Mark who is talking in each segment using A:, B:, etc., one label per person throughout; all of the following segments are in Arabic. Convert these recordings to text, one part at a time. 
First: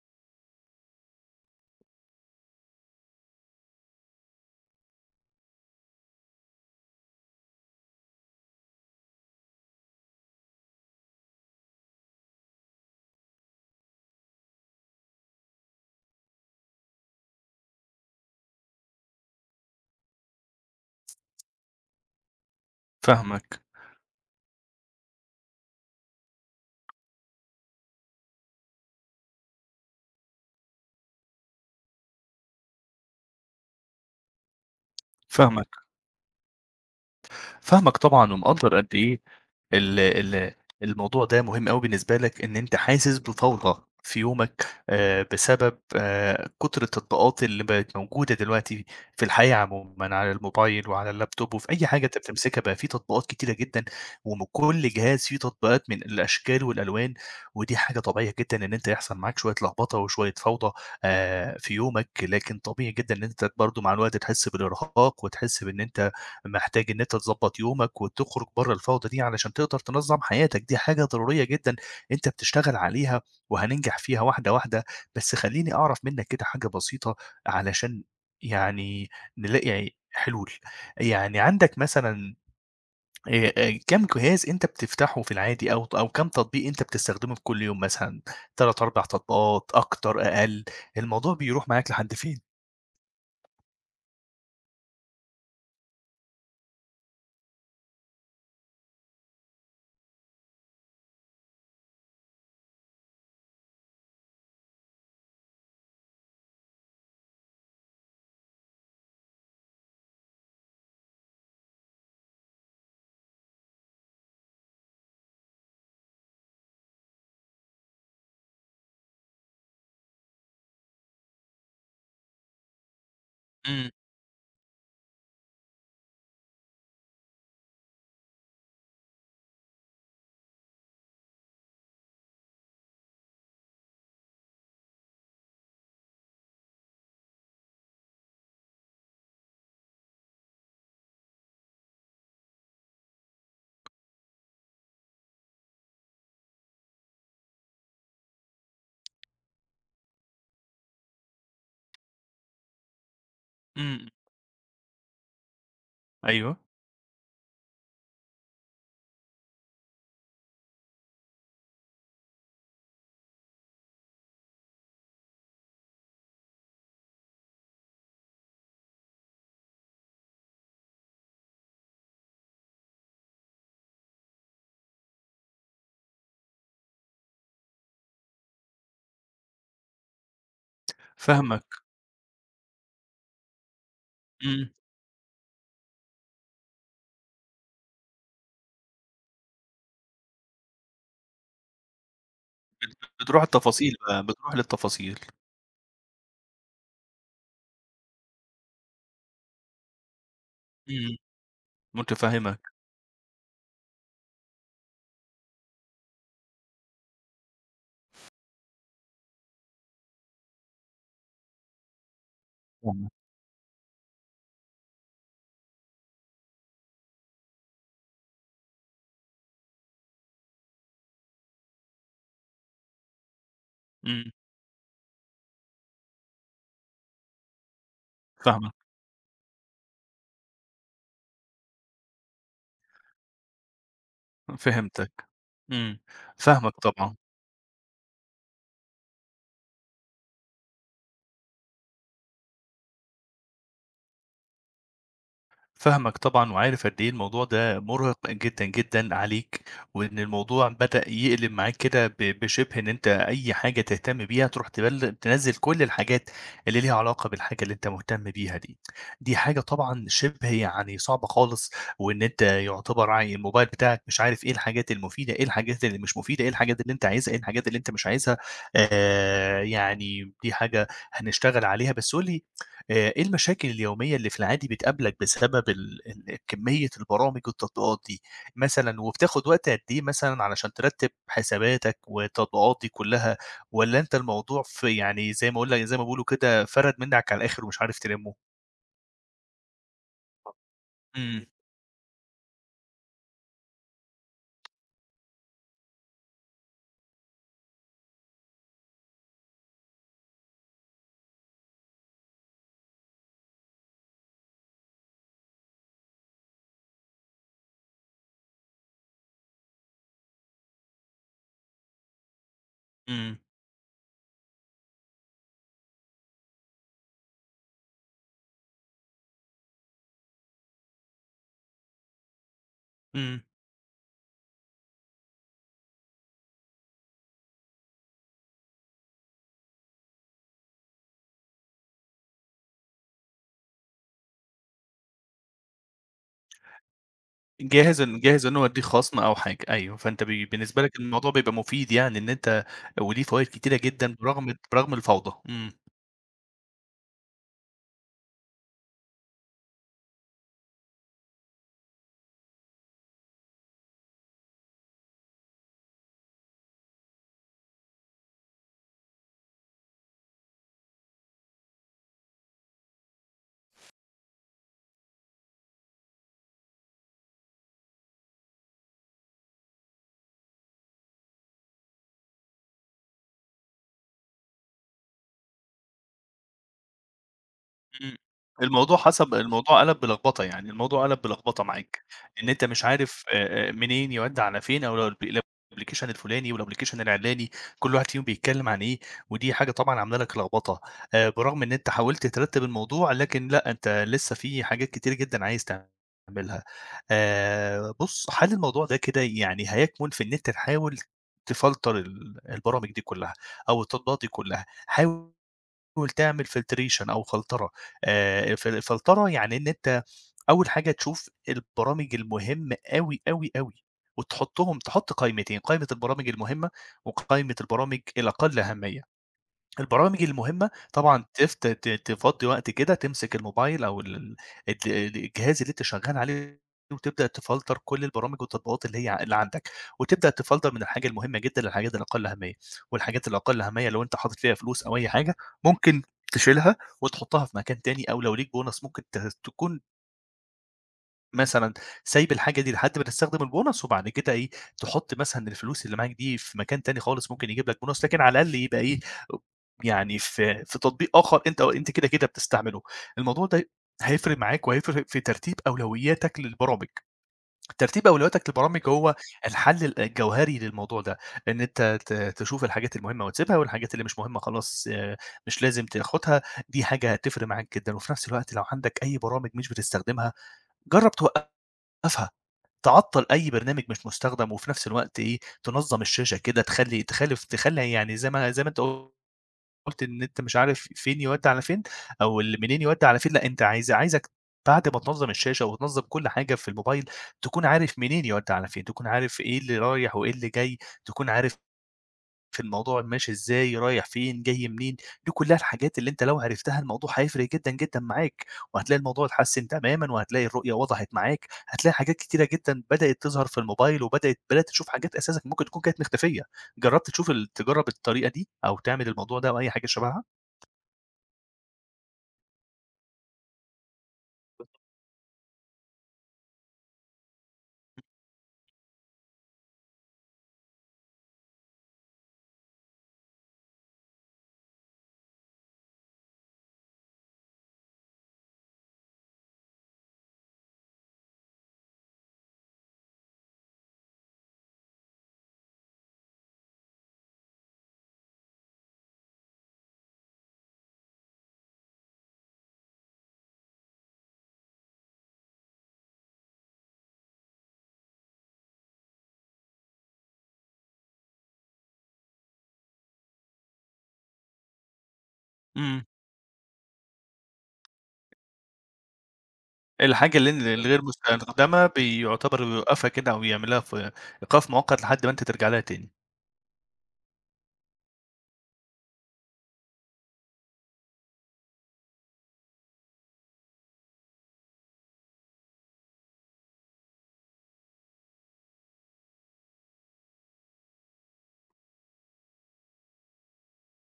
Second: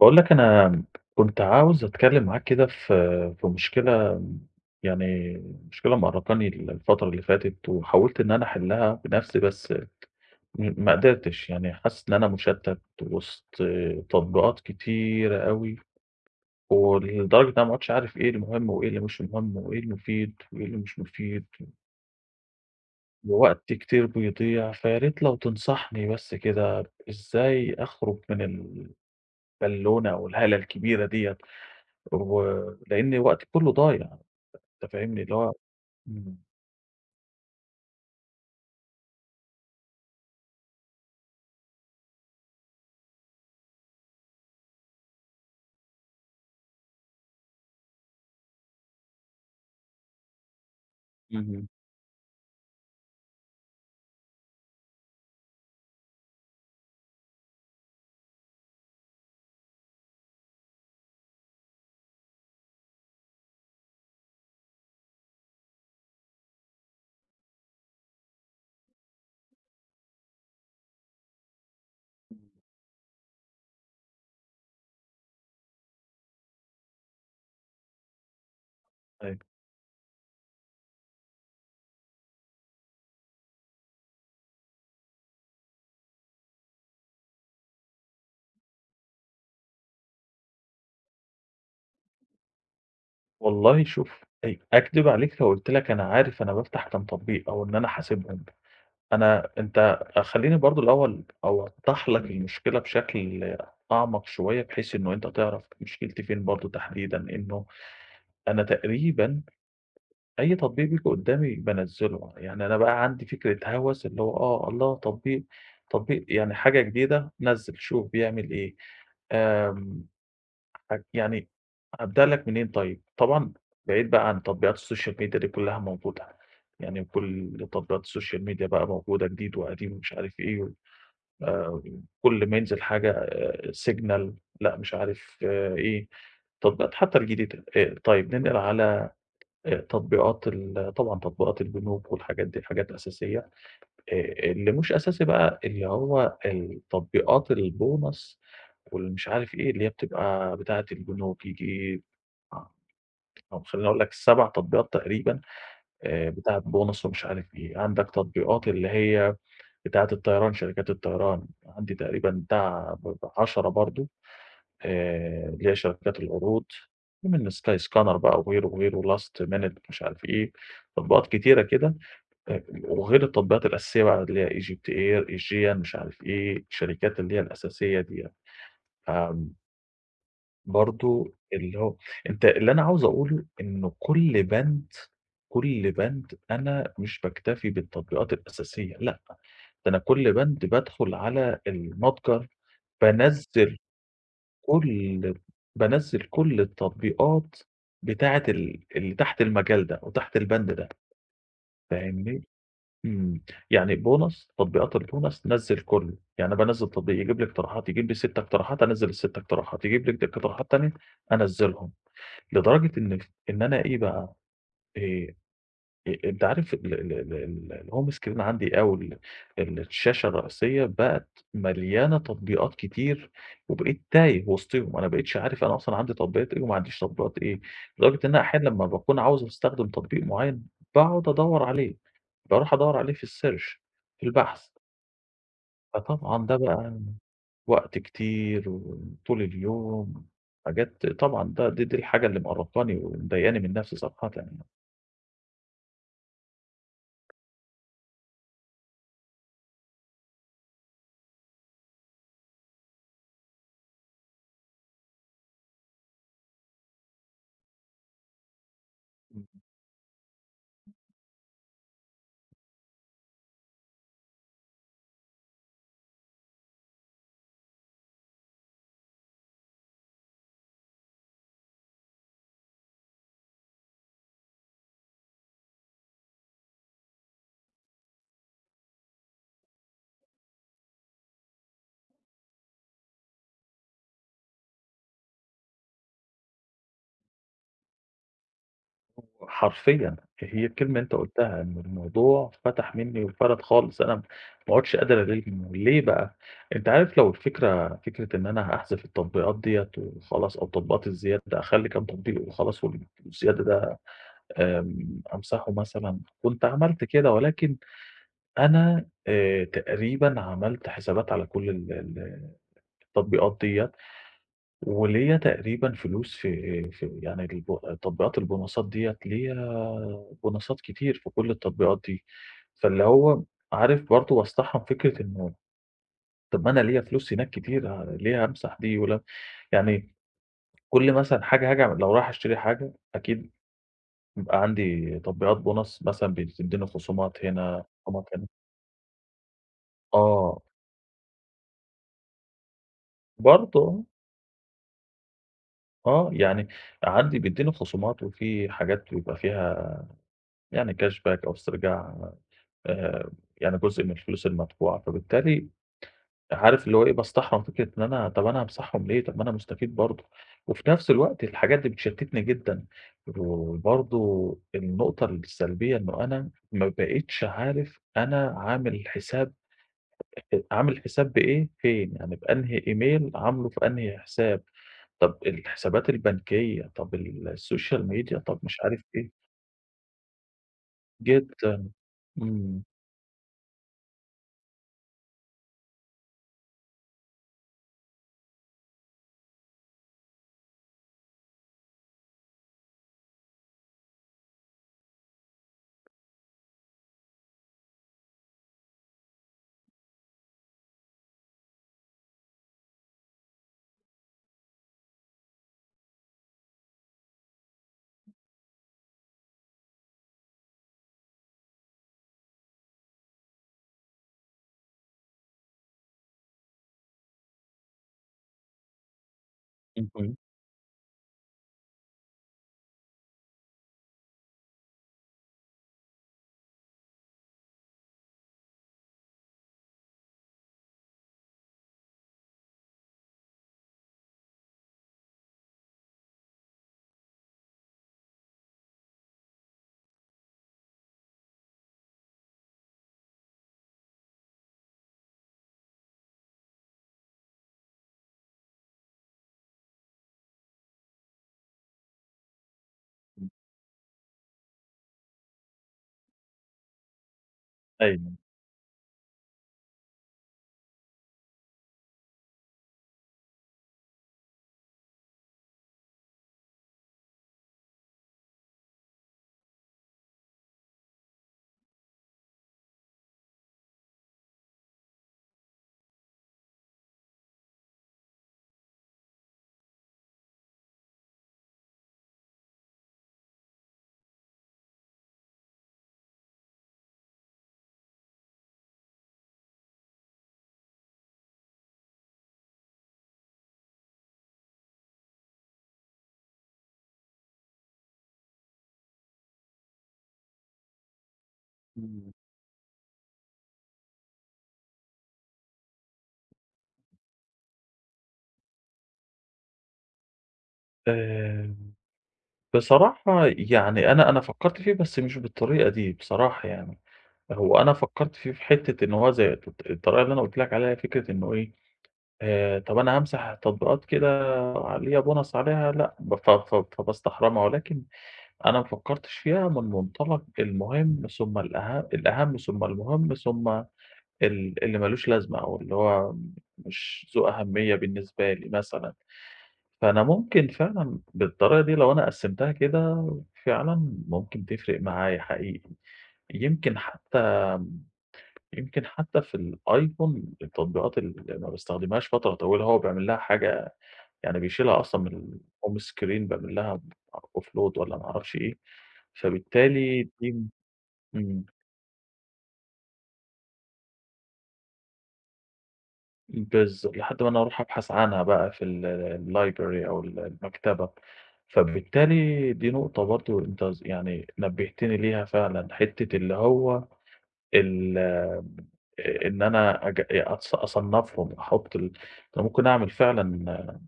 A: باقول لك أنا كنت عاوز أتكلّم معاك كده في مشكلة يعني مشكلة مأرّقاني الفترة اللي فاتت، وحاولت إن أنا أحلّها بنَفْسي بس ما قدرتش، يعني حاسس إن أنا مُشتَّت وسط تطبيقات كتيرة أوي، ولدرجة إن أنا ما عُدتش عارف إيه المهم وإيه اللي مش مهم وإيه المفيد وإيه اللي مش مفيد،
B: فاهمك،
A: ووقت كتير بيضيع، فيا ريت لو تنصحني بس كده إزاي أخرُج من البالونة أو الهالة الكبيرة ديّة ولإن وقتي كله ضايع، أنت فاهمني؟ اللي هو
B: فاهمك،
A: إمم.
B: فاهمك طبعًا ومقدّر قد إيه ال ال الموضوع ده مهم أوي بالنسبة لك، إن أنت حاسس بفوضى في يومك بسبب كتر التطبيقات اللي بقت موجودة دلوقتي في الحياة عمومًا على الموبايل وعلى اللابتوب وفي
A: اهم.
B: أي حاجة أنت بتمسكها بقى في تطبيقات كتيرة جدًا، وكل جهاز فيه تطبيقات من الأشكال والألوان، ودي حاجة طبيعية جدًا إن أنت يحصل معاك شوية لخبطة وشوية فوضى في يومك، لكن طبيعي جدًا إن أنت برضه مع الوقت تحس بالإرهاق وتحس بإن أنت محتاج إن أنت تضبّط يومك وتخرج برّه الفوضى دي علشان تقدر تنظّم حياتك. دي حاجة ضرورية جدًا أنت بتشتغل عليها وهننجح فيها واحدة، واحدة. بس خلّيني أعرف منّك كده حاجة بسيطة علشان يعني
A: أيوه.
B: نلاقي حلول. يعني عندك مثلًا كام جهاز أنت بتفتحه في العادي أو كام تطبيق أنت بتستخدمه في كل يوم مثلًا، 3، 4 تطبيقات، أكتر، أقل؟ الموضوع بيروح معاك لحد فين؟
A: والله شوف أي أكدب عليك لو قُلت لك أنا عارف أنا بافتح كام تطبيق أو إن أنا حاسبهم، أنت خلّيني برضه الأول أوضّح لك المشكلة بشكل أعمق شوية، بحيث إنه أنت تعرف مشكلتي فين برضه تحديدًا، إنه أنا تقريبًا أي تطبيق بييجي قدّامي بانزّله، يعني أنا بقى عندي فكرة هَوَس اللي هو الله تطبيق تطبيق يعني حاجة جديدة نزّل شوف بيعمل إيه، آمم يعني أبدأ لك منين طيب؟ طبعًا
B: إمم.
A: بعيد بقى عن تطبيقات السوشيال ميديا دي كلّها موجودة، يعني كل تطبيقات السوشيال ميديا بقى موجودة جديد وقديم ومش عارف إيه، آآ كل ما ينزل حاجة Signal لأ مش عارف إيه، تطبيقات حتى الجديدة طيب ننقل على تطبيقات طبعًا تطبيقات البنوك والحاجات دي حاجات أساسية، اللي مش أساسي بقى اللي هو التطبيقات البونص واللي مش عارف إيه، اللي هي بتبقى بتاعة البنوك ييجي أو خلّيني أقول
B: إمم.
A: لك 7 تطبيقات تقريبًا
B: أيوه.
A: بتاعة بونص ومش عارف إيه، عندك تطبيقات اللي هي بتاعة الطيران، شركات الطيران، عندي تقريبًا بتاع ب 10 برضه اللي هي شركات العروض، في من Skyscanner بقى وغيره، وغيره، last minute مش عارف إيه، تطبيقات كتيرة كده. آآ وغير التطبيقات الأساسية بقى اللي هي Egypt Air، Aegean مش عارف إيه، الشركات اللي هي الأساسية ديّة،
B: فاهمك.
A: فبرضه اللي
B: فاهمك.
A: هو أنت اللي أنا عاوز أقوله إنه كل
B: إمم.
A: بند، كل بند أنا مش باكتفي بالتطبيقات الأساسية لأ، ده أنا كل بند بادخل على المتجر
B: بتروح
A: بانزّل
B: التفاصيل بقى، بتروح للتفاصيل.
A: كل بانزّل كل التطبيقات بتاعة اللي تحت المجال ده أو تحت البند ده،
B: إمم.
A: فاهمني؟
B: متفهّمك.
A: إمم، يعني bonus تطبيقات الbonus نزّل كلّه، يعني أنا بانزّل تطبيق يجيب لي اقتراحات، يجيب لي 6 اقتراحات أنزّل ال6 اقتراحات، يجيب لي اقتراحات تانية أنزّلهم، لدرجة
B: فاهمك.
A: إن إن أنا إيه بقى آآ أنت عارف ال ال ال ال الhome screen عندي أو ال ال الشاشة الرئيسية بقت مليانة تطبيقات كتير، وبقيت
B: إمم.
A: تايه وسطيهم، أنا ما بقيتش عارف أنا أصلًا عندي تطبيقات إيه وما عنديش تطبيقات إيه، لدرجة إن أنا أحيانًا
B: فاهمك.
A: لمّا باكون عاوز أستخدم تطبيق معين باقعد أدوّر عليه، باروح أدوّر عليه في الsearch في البحث،
B: فهمتك. إمم.
A: فطبعًا ده
B: فاهمك
A: بقى
B: طبعًا.
A: وقت كتير وطول اليوم، حاجات طبعًا ده دي دي الحاجة اللي مقرفاني ومضايقاني من نفسي صراحةً يعني.
B: فاهمك طبعًا وعارف قد إيه الموضوع ده مُرهِق جدًا، جدًا عليك، وإن الموضوع بدأ يقلب معاك كده بشِبه إن أنت أي حاجة تهتم بيها تروح تنزّل كل الحاجات اللي ليها علاقة بالحاجة اللي أنت مهتم بيها دي. دي حاجة طبعًا شِبه يعني صعبة خالص، وإن أنت يُعتبر عي الموبايل بتاعك مش عارف إيه الحاجات المفيدة، إيه الحاجات اللي مش مفيدة، إيه الحاجات اللي أنت عايزها، إيه الحاجات اللي أنت مش عايزها. يعني دي حاجة هنشتغل عليها، بس قُل لي إيه المشاكل اليومية اللي في العادي بتقابلك بسبب ال ال كمية البرامج والتطبيقات دي مثلًا، وبتاخد وقت قد إيه مثلًا علشان ترتّب حساباتك والتطبيقات دي كلّها، والّا أنت الموضوع في يعني زي ما أقول لك زي ما بيقولوا كده فرَد منّك على الآخر ومش عارف تلمّه؟
A: حرفيًا، هي الكلمة اللي أنت
B: إمم.
A: قُلتها، إن الموضوع فتح منّي وفَرَد خالص، أنا ما باقعدش قادر أغير منّه، ليه بقى؟ أنت عارف لو الفكرة فكرة إن أنا هاحذف التطبيقات ديّة وخلاص أو التطبيقات الزيادة، أخلّي كام تطبيق وخلاص والزيادة ده أمسحه مثلًا، كنت عملت كده، ولكن أنا تقريبًا عملت حسابات على كل ال
B: إمم.
A: التطبيقات ديّة، وليّا تقريبًا فلوس في يعني تطبيقات البونصات ديّة ليّا بونصات كتير في كل التطبيقات دي، فاللي
B: إمم.
A: هو عارف برضه باستحرم فكرة إنه طب ما أنا ليّا فلوس هناك كتير ليه هامسح دي ولا يعني كل مثلًا حاجة هاجي أعم لو رايح أشتري حاجة أكيد بيبقى عندي تطبيقات بونص مثلًا بتدّيني خصومات هنا، خصومات
B: جاهز
A: هنا
B: إنه يودّيك خصم أو حاجة، أيوه، فأنت بي
A: آه،
B: بالنسبة لك الموضوع بيبقى مفيد يعني إن أنت وليه فوايد كتيرة
A: برضه
B: جدًا برغم الفوضى. إمم.
A: آه، آه، يعني عندي بيدّيني خصومات وفي حاجات بيبقى فيها يعني cashback أو استرجاع آآ يعني جزء من الفلوس المدفوعة، فبالتالي عارف اللي هو إيه، باستحرم فكرة إن أنا طَب أنا هامسحهم ليه، طَب ما أنا مستفيد برضه، وفي نفس الوقت الحاجات دي بتشتتني جدًا، وبرضه النقطة السلبية إنه أنا ما بقيتش عارف أنا عامل حساب بإيه فين، يعني بأنهي إيميل عامله في أنهي حساب، طَب الحسابات البنكية، طَب السوشيال
B: إمم.
A: ميديا، طَب مش عارف إيه،
B: الموضوع قَلَب بلخبطة، يعني الموضوع قَلَب بلخبطة
A: جدًا،
B: معاك، إن أنت
A: إمم،
B: مش عارف منين يودّي على فين أو لو الapplication الفلاني والapplication العلاني، كل واحد فيهم بيتكلّم عن إيه، ودي حاجة طبعًا عاملة لك لخبطة. برغم إن أنت حاولت ترتّب الموضوع لكن لأ، أنت لسه في حاجات كتير جدًا عايز تعملها. بُص، حل الموضوع ده كده يعني هيكمُن في إن أنت تحاول تفلتر البرامج دي كلّها أو التطبيقات دي كلّها. حاول تعمل filtration أو فلترة. ف فلترة يعني إن أنت أول حاجة تشوف البرامج المهمة أوي، أوي، أوي، وتحطهم تحط قائمتين، قائمة البرامج المهمة وقائمة البرامج الأقل أهمية. البرامج
A: اهم،
B: المهمة طبعًا تفت ت تفضّي وقت كده تمسك الموبايل أو ال ال الت الجهاز اللي أنت شغّال عليه وتبدأ تفلتر كل البرامج والتطبيقات اللي عندك، وتبدأ تفلتر من الحاجة المهمة جدًا للحاجات الأقل أهمية، والحاجات الأقل أهمية لو أنت حاطط فيها فلوس أو أي حاجة ممكن تشيلها وتحطها في مكان تاني، أو لو ليك bonus ممكن ت تكون مثلًا سايب الحاجة دي لحد ما تستخدم البونص، وبعد كده إيه، تحط مثلًا الفلوس اللي معاك دي في مكان تاني خالص ممكن يجيب لك بونص، لكن على الأقل يبقى إيه، يعني في في تطبيق آخر أنت أنت كده، كده بتستعمله. الموضوع
A: إمم،
B: ده هيفرق معاك وهيفرق في ترتيب أولوياتك للبرامج. ترتيب
A: أيوه،
B: أولوياتك للبرامج هو الحل الجوهري للموضوع ده، إن أنت تشوف الحاجات المهمة وتسيبها، والحاجات اللي مش مهمة خلاص، مش لازم تاخدها. دي حاجة هتفرق معاك جدًا. وفي نفس الوقت لو عندك أي برامج مش بتستخدمها، جرّب توقّفها. تعطّل أي برنامج مش مستخدم، وفي نفس الوقت إيه، تنظّم الشاشة كده تخلّي يعني زي ما أنت قُلت إن أنت مش عارف فين يودّي على فين، أو منين يودّي على فين، لأ أنت عايزك بعد ما تنظّم الشاشة وتنظّم كل حاجة في الموبايل، تكون عارف منين يودّي على فين، تكون عارف إيه اللي رايح وإيه اللي جاي، تكون عارف في الموضوع ماشي إزاي، رايح فين، جاي منين. دي كلّها الحاجات اللي أنت لو عرفتها الموضوع هيفرق جدًا، جدًا معاك، وهتلاقي الموضوع اتحسّن تمامًا، وهتلاقي الرؤية وضحت معاك، هتلاقي حاجات كتيرة جدًا بدأت تظهر في الموبايل، وبدأت تشوف حاجات أساسًا ممكن تكون كانت مختفية. جرّبت تشوف ال تجرّب الطريقة دي أو تعمل الموضوع ده أو أي حاجة شبهها؟
A: آآ بصراحة يعني أنا فكّرت فيه بس مش بالطريقة دي بصراحة يعني، هو أنا فكّرت فيه في حتة إن هو زي الطريقة اللي أنا قُلت لك عليها فكرة إنه إيه، طَب أنا هامسح تطبيقات كده ليها bonus عليها لأ، ب ف ف فباستحرمها، ولكن أنا ما فكّرتش فيها من منطلق المهم ثم الأهم ثم المهم ثم اللي ما لوش لازمة أو اللي هو مش ذو أهمية بالنسبة لي مثلًا. فأنا ممكن فعلًا بالطريقة دي لو أنا قسّمتها كده فعلًا ممكن تفرق معايا حقيقي، يمكن حتى يمكن حتى في الأيفون التطبيقات اللي ما باستخدمهاش فترة طويلة هو بيعمل لها حاجة يعني بيشيلها أصلًا من الhome
B: إمم.
A: screen بيعمل لها offload والّا ما أعرفش إيه، فبالتالي
B: الحاجة اللي
A: دي
B: ال الغير
A: إمم.
B: مستخدمة بيعتبر بيوقّفها كده أو يعمل لها إيقاف مؤقت لحد ما أنت ترجع لها تاني.
A: لحد ما أنا أروح أبحث عنها بقى في الlibrary أو المكتبة، فبالتالي دي نقطة برضه أنت يعني نبهتني ليها فعلًا، حتة اللي هو ال إن أنا أج أتص أصنّفهم، أحُط ال أنا ممكن أعمل فعلًا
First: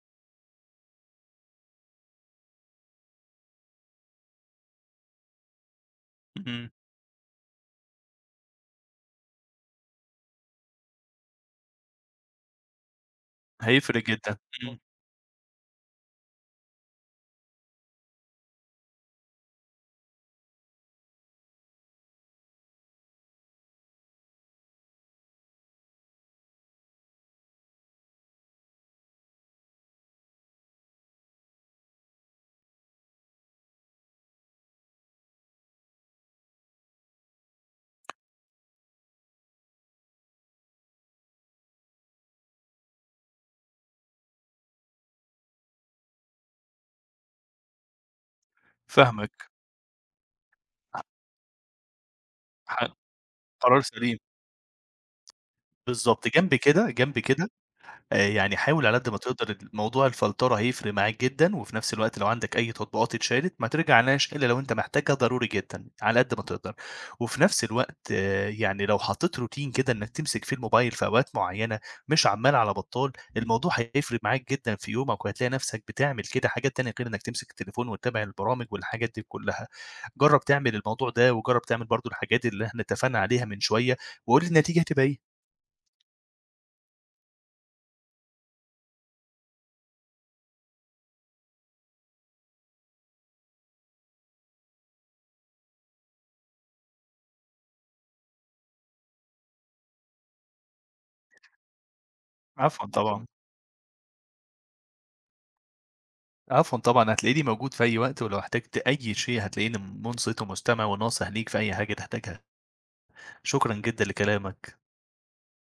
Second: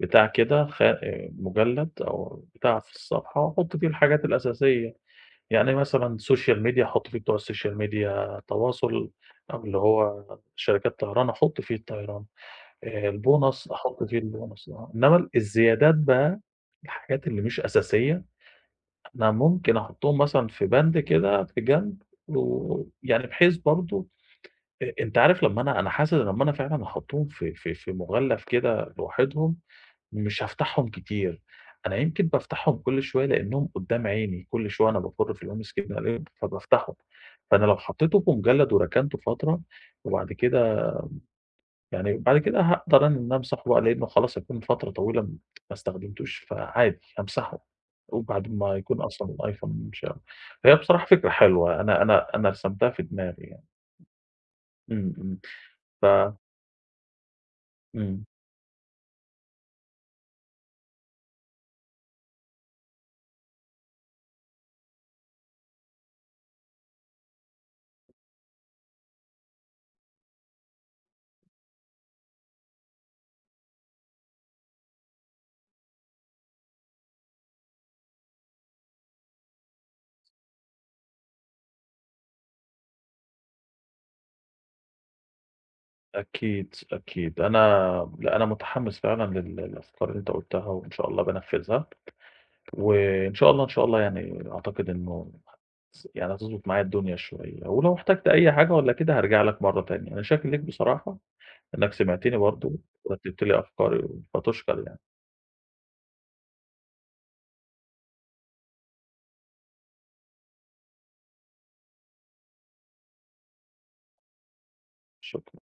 A: بتاع كده خ مجلد أو بتاع في الصفحة وأحُط فيه الحاجات الأساسية، يعني مثلًا social
B: إمم.
A: media أحُط فيه بتوع السوشيال ميديا، تواصل أو اللي هو شركات طيران أحُط فيه الطيران. البونص
B: هيفرق
A: أحُط فيه
B: جدًا.
A: البونص
B: إمم.
A: آه، إنّما الزيادات بقى، الحاجات اللي مش أساسية، أنا ممكن أحُطّهم مثلًا في بند كده في جنب، ويعني بحيث برضه أنت عارف لمّا أنا حاسس لمّا أنا فعلًا هاحُطّهم في في مُغلَّف كده لوحدهم، مش هافتحهم كتير، أنا يمكن بافتحهم كل شوية لإنّهم قُدّام عيني، كل شوية أنا بافُر في الهُمِس كده ألاقيهم فبافتحهم، فأنا لو حطّيته في مُجلَّد وركنته فترة وبعد كده يعني بعد كده هاقدر أنا إن أمسحه بقى لإنه خلاص هيكون فترة طويلة ما استخدمتوش، فعادي هامسحه، وبعد ما يكون أصلًا
B: فاهمك.
A: الأيفون مش هي بصراحة فكرة حلوة، أنا
B: ح
A: رسمتها في دماغي يعني،
B: قرار سليم.
A: إمم، إمم، ف
B: بالضبط، جنب كده، جنب كده.
A: إمم،
B: يعني حاول على قد ما تقدر موضوع الفلترة هيفرق معاك جدًا، وفي نفس الوقت لو عندك أي تطبيقات اتشالت ما ترجعلهاش إلا لو أنت محتاجها ضروري جدًا، على قد ما تقدر. وفي نفس الوقت آه، يعني لو حطيت روتين كده إنك تمسك فيه الموبايل في أوقات معيّنة مش عمّال على بطّال، الموضوع هيفرق معاك جدًا في يومك، وهتلاقي نفسك بتعمل كده حاجات تانية غير إنك تمسك التليفون وتتابع البرامج والحاجات دي كلّها. جرّب تعمل الموضوع ده، وجرّب تعمل برضه الحاجات اللي إحنا اتفقنا عليها من شوية، وقُل لي النتيجة هتبقى إيه.
A: أكيد، أكيد، أنا لأ أنا متحمس فعلًا للأفكار اللي أنت قُلتها وإن شاء الله بانفذها، وإن شاء الله، إن شاء الله يعني أعتقد إنه يعني هتضبط معايا الدنيا شوية، ولو احتجت أي حاجة والّا كده هارجع لك مرة تانية، أنا شاكر ليك بصراحة إنك سمعتني برضه
B: عفوًا طبعًا.
A: ورتّبت لي أفكاري، فتُشكر يعني،
B: عفوا طبعًا، هتلاقيني موجود في أي وقت، ولو احتجت أي شيء هتلاقيني منصت ومستمع وناصح ليك في أي حاجة تحتاجها. شكرًا جدًا لكلامك.
A: شكرًا.